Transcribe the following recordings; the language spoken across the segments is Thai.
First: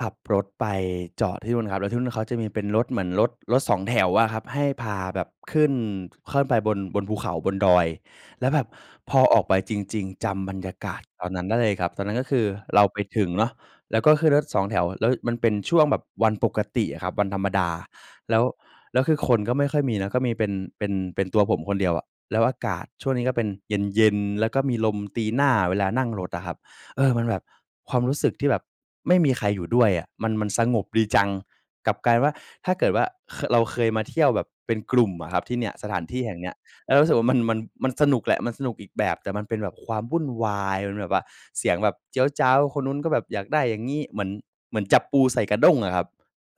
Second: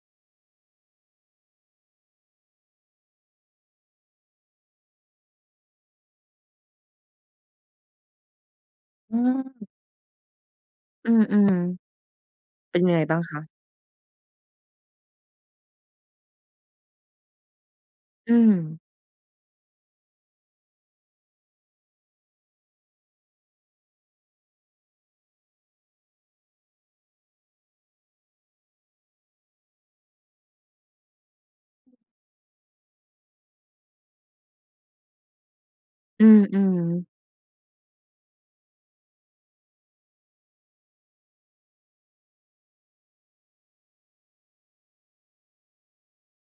ขับรถไปจอดที่นู่นครับ แล้วที่นู่นเขาจะมีเป็นรถ เหมือนรถ รถสองแถวอะครับ ให้พาแบบขึ้น ค่อยไปบน บนภูเขา บนดอย แล้วแบบพอือออกไปม จริง ๆ จำบรรยากาศอืตอนนั้นม ได้เลยครับ ตอนนั้นก็คือๆ เป็เรนายังไไปงบ้าถงึงคะ? เนาะ แล้วก็ขึ้นรถสองแถว แล้วมันเป็นช่วงแบบวันปกติอะครับ วันธรรมดา อืแล้ว ม แล้วคือคนก็ไม่ค่อยมีนะ ก็มีเป็น เป็น เป็นตัวผมคนเดียวอะ แล้วอากาศช่วงนี้ก็เป็นเย็น ๆ แล้วก็มีลมตีหน้าเวลานั่งรถอะครับ เออ มันแบบ ความรู้สึกที่แบบไม่มีใครอยู่ด้วยอะ มัน มันสงบดีจัง กลับกลายเป็นว่า ถ้าเกิดว่า ค เราเคยมาเที่ยวแบบเป็นกลุ่มอะครับที่เนี่ย สถานที่อืแห่งเนี้ย ม แล้วๆ รู้สึกว่ามัน มัน มันสนุกแหละ มันสนุกอีกแบบ แต่มันเป็นแบบความวุ่นวาย มันแบบว่าเสียงแบบเจี๊ยวจ๊าว คนนู้นก็แบบอยากได้อย่างงี้ เหมือน เหมือนจับปูใส่กระด้งอะครับ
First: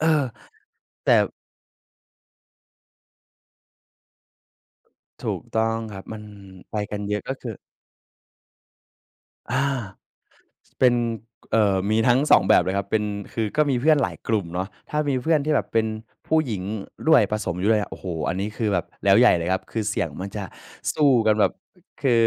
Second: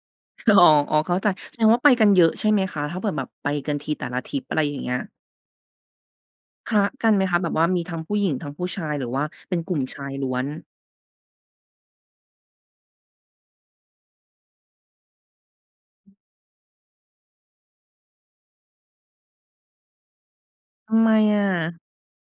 เออ อ๋อ อ๋อ แเตข้่ าใจ แสดงว่าไปกันเยอะใช่ไหมคะ? ถ้าเกิด แบบไปกันทีแต่ละทริป อะไรอย่างเงี้ย ถูกต้องครับ มันคไปละกันกัเนยอไหะ มกค็ะ คแบือ บว่ามีทั้งผู้หญิง ทั้งผู้ชาย หรือว่าเปอ็นา กลุ่มชายล้วน? เป็น ก เอ่อ มีทั้ง 2 แบบเลยครับ เป็น คือก็มีเพื่อนหลายกลุ่มเนาะ ถ้ามีเพื่อนที่แบบเป็นอือ ผู้หญิงด้วย ผสมอยู่ด้วยอะ โอ้โฮ อันนี้คือแบบแล้วใหญ่เลยครับ คือเสียงมันจะทสำไูม้กันอแบะ? บ อ คือ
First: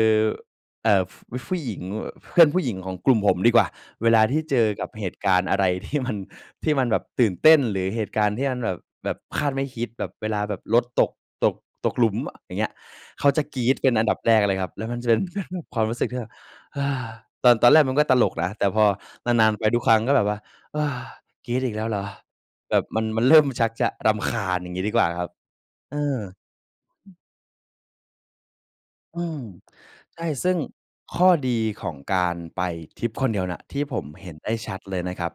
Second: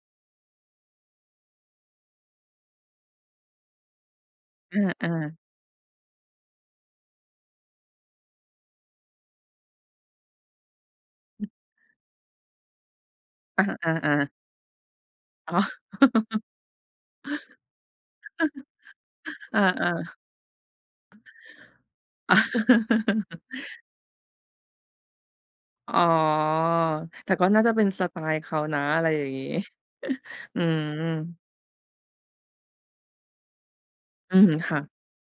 เอ่อ ฟ ผ ผู้หญิงแบบ เพื่อนผู้หญิงของกลุ่มผมดีกว่า เวลาที่เจออกับเหา ตุกๆ ารณ์อะไร ที่มัน ที่มันแบบตื่นเต้น หรือเหตุการณ์ที่มันแบบ แบบคาดไม่คิด แบบเวลาแบบรถตก อืตม ก ตกหลุมอะ อย่างเงี้ย เขาจะกอรี๊ดเป็นอันดา ับๆ ๆ แรกเลยครับ แล้วมันจะเป็น อ๋แบอ บ ความรู้สึกที่แบบ "เฮ้อ" ตอน ตอนแรกมันก็ตลกนะ แต่พอนาน อๆ ไา ปทุกครั้งก็ๆ แบบว่า "เฮ้อ กรี๊ดอีกแล้วเหรอ?" แบบมัน มันเริ่มชักจะรำคาญ อย่างงี้ดีกว่าครับ อ๋อ แต่ก็น่าจะเป็นสไตล์เขานะ อะไรอือย่างม งี้ ใช่ ซึ่งอืม ข้อดีของการไปทริปคนเดียวเนี่ย ที่ผมเห็อืนไดม ้ชคั่ะ ดเลยนะครับ